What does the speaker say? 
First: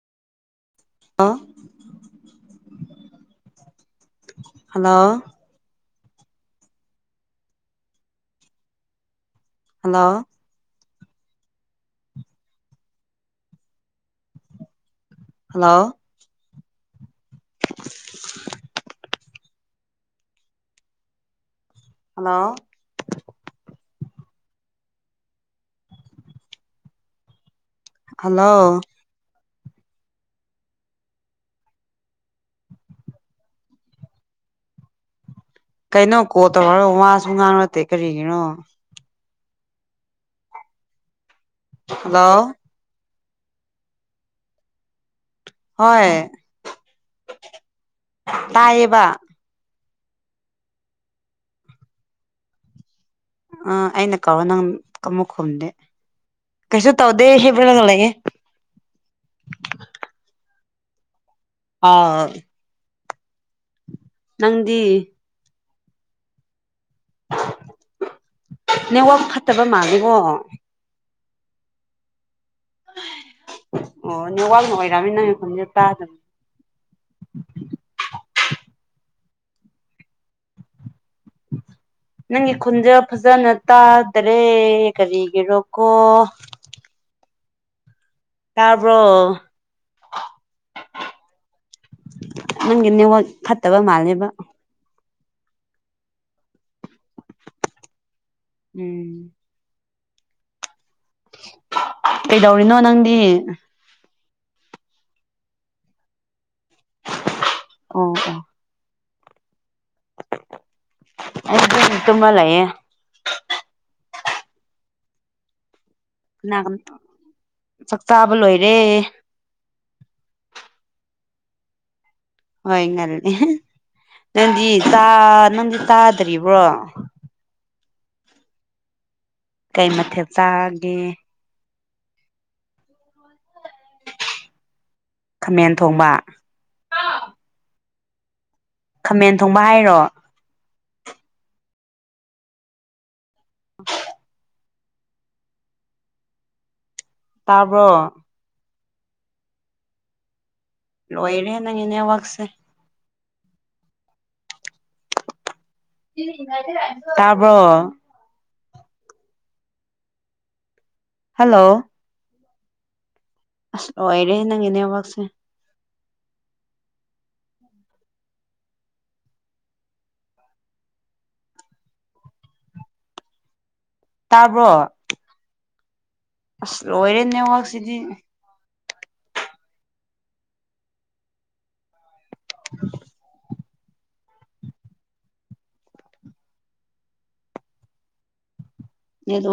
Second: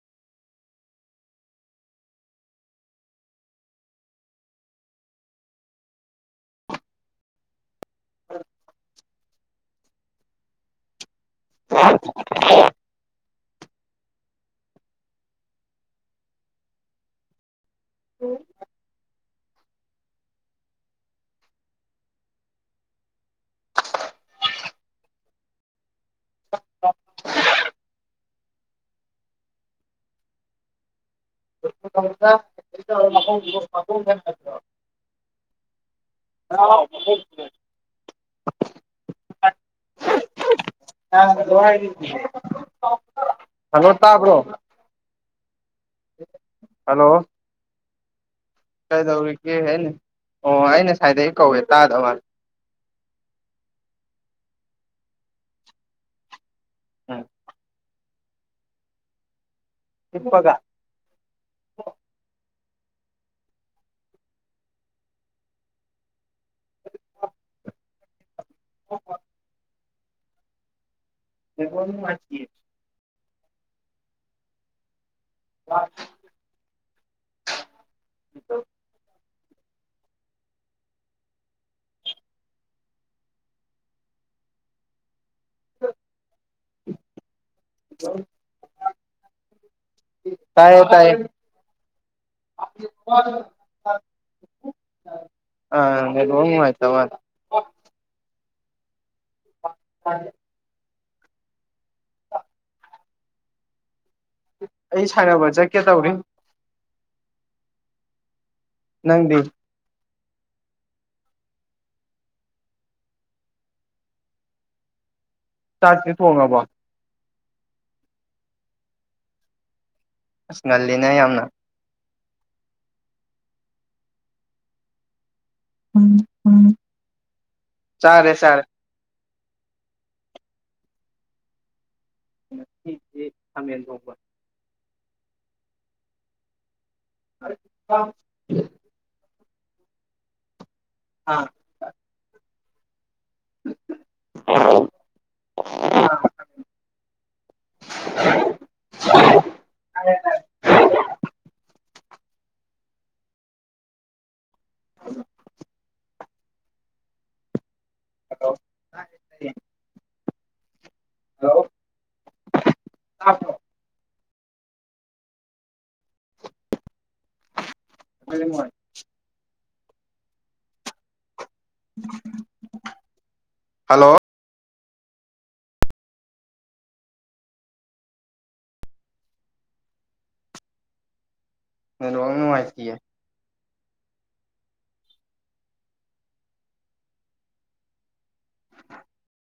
ꯑ hello [inaudible] hello [unintelligible] hello hello hello [unintelligible] ꯀꯩꯅꯣ call ꯇꯧꯔꯒ ꯋꯥꯁꯨ ꯉꯥꯡꯂꯛꯇꯦ ꯀꯔꯤꯒꯤꯅꯣ ꯍꯜꯂꯣ ꯍꯜꯂꯣ ꯇꯥꯕ꯭ꯔꯣ ꯍꯣꯏ ꯍꯜꯂꯣ ꯇꯥꯏꯌꯦꯕ ꯀꯩꯗꯧꯔꯤꯒꯦ ꯑꯩꯅ ꯑꯣ ꯑꯩ ꯉꯁꯥꯏꯗꯩ ꯀꯧꯋꯦ ꯇꯥꯗꯃꯥꯜꯂꯦ ꯑꯥ ꯑꯩꯅ ꯀꯧꯔ ꯅꯪ ꯀꯃꯨꯛ ꯈꯨꯝꯗꯦ ꯀꯩꯁꯨ ꯎꯝ ꯇꯧꯗꯦ ꯍꯤꯞꯂꯒ ꯂꯩꯑꯦ ꯍꯤꯞꯄꯒ ꯑꯥꯎ ꯅꯪꯗꯤ ꯅꯦꯛꯋꯥꯛ ꯐꯠꯇꯕ ꯃꯥꯜꯂꯦꯒꯣ ꯅꯦꯠꯋꯥꯔꯛ ꯅꯨꯡꯉꯥꯏꯇꯤꯌꯦ ꯑꯣ ꯅꯦꯋꯥꯛꯅ ꯑꯣꯏꯔꯝꯅꯤ ꯅꯪ ꯅꯈꯣꯟ ꯇꯥꯗꯕ ꯅꯪꯒꯤ ꯈꯨꯟꯖꯦꯜ ꯐꯖꯅ ꯇꯥꯗ꯭ꯔꯦ ꯀꯔꯤꯒꯤꯔꯣꯀꯣ [unintelligible] ꯇꯥꯕ꯭ꯔꯣ ꯇꯥꯏꯌꯦ ꯇꯥꯏꯌꯦ ꯅꯪꯒꯤ ꯅꯦꯋꯥꯛ ꯐꯠꯇꯕ ꯃꯥꯜꯂꯦꯕ ꯑ ꯅꯦꯠꯋꯥꯛ ꯅꯨꯡꯉꯥꯏꯇ ꯃꯥꯜ ꯎꯝ [unintelligible] ꯀꯩꯗꯧꯔꯤꯅꯣ ꯅꯪꯗꯤ ꯑꯩ ꯁꯥꯟꯅꯕ ꯆꯠꯀꯦ ꯇꯧꯔꯤ ꯑꯣ ꯑꯣ ꯅꯪꯗꯤ ꯑꯩꯗꯤ ꯇꯨꯝꯃ ꯂꯩꯌꯦ ꯆꯥꯛꯇꯤ ꯊꯣꯡꯉꯕꯣ [unintelligible] ꯆꯥꯛ ꯆꯥꯕ ꯂꯣꯏꯔꯦ ꯑꯁ ꯉꯜꯂꯤꯅ ꯌꯥꯝꯅ ꯍꯣꯏ ꯉꯜꯂꯤ ꯅꯪꯗꯤ ꯆꯥ ꯅꯪꯗꯤ ꯇꯥꯗ꯭ꯔꯤꯕ꯭ꯔꯣ ꯆꯥꯔꯦ ꯆꯥꯔꯦ ꯀꯩ ꯃꯊꯦꯜ ꯆꯥꯒꯦ ꯉꯁꯤꯗꯤ ꯈꯥꯃꯦꯟ ꯊꯣꯡꯕ ꯈꯥꯃꯦꯟ ꯊꯣꯡꯕ [unintelligible] [inaudible] ꯈꯥꯃꯦꯟ ꯊꯣꯡꯕ ꯍꯥꯏꯔꯣ ꯑꯥ ꯎ [inaudible] [inaudible] ꯇꯥꯕ꯭ꯔꯣ ꯑ [inaudible] ꯂꯣꯏꯔꯦ ꯅꯪꯒꯤ ꯅꯦꯠꯋꯥꯛꯁꯦ [unintelligible] [inaudible] ꯇꯥꯕ꯭ꯔꯣ ꯍꯂꯣ [inaudible] ꯍꯜꯂꯣ ꯇꯥꯕ꯭ꯔꯣ ꯑꯁ ꯑꯣꯏꯔꯦꯍꯦ ꯅꯪꯒꯤ ꯅꯦꯠꯋꯥꯛꯁꯦ ꯃꯣꯏ [inaudible] ꯍꯜꯂꯣ ꯇꯥꯕ꯭ꯔꯣ ꯑꯁ ꯂꯣꯏꯔꯦ ꯅꯦꯠꯋꯥꯛ ꯁꯤꯗꯤ ꯅꯦꯠꯋꯥꯛ ꯅꯨꯡꯉꯥꯏꯇꯤꯌꯦ ꯅꯦꯠꯋꯥꯛ [inaudible]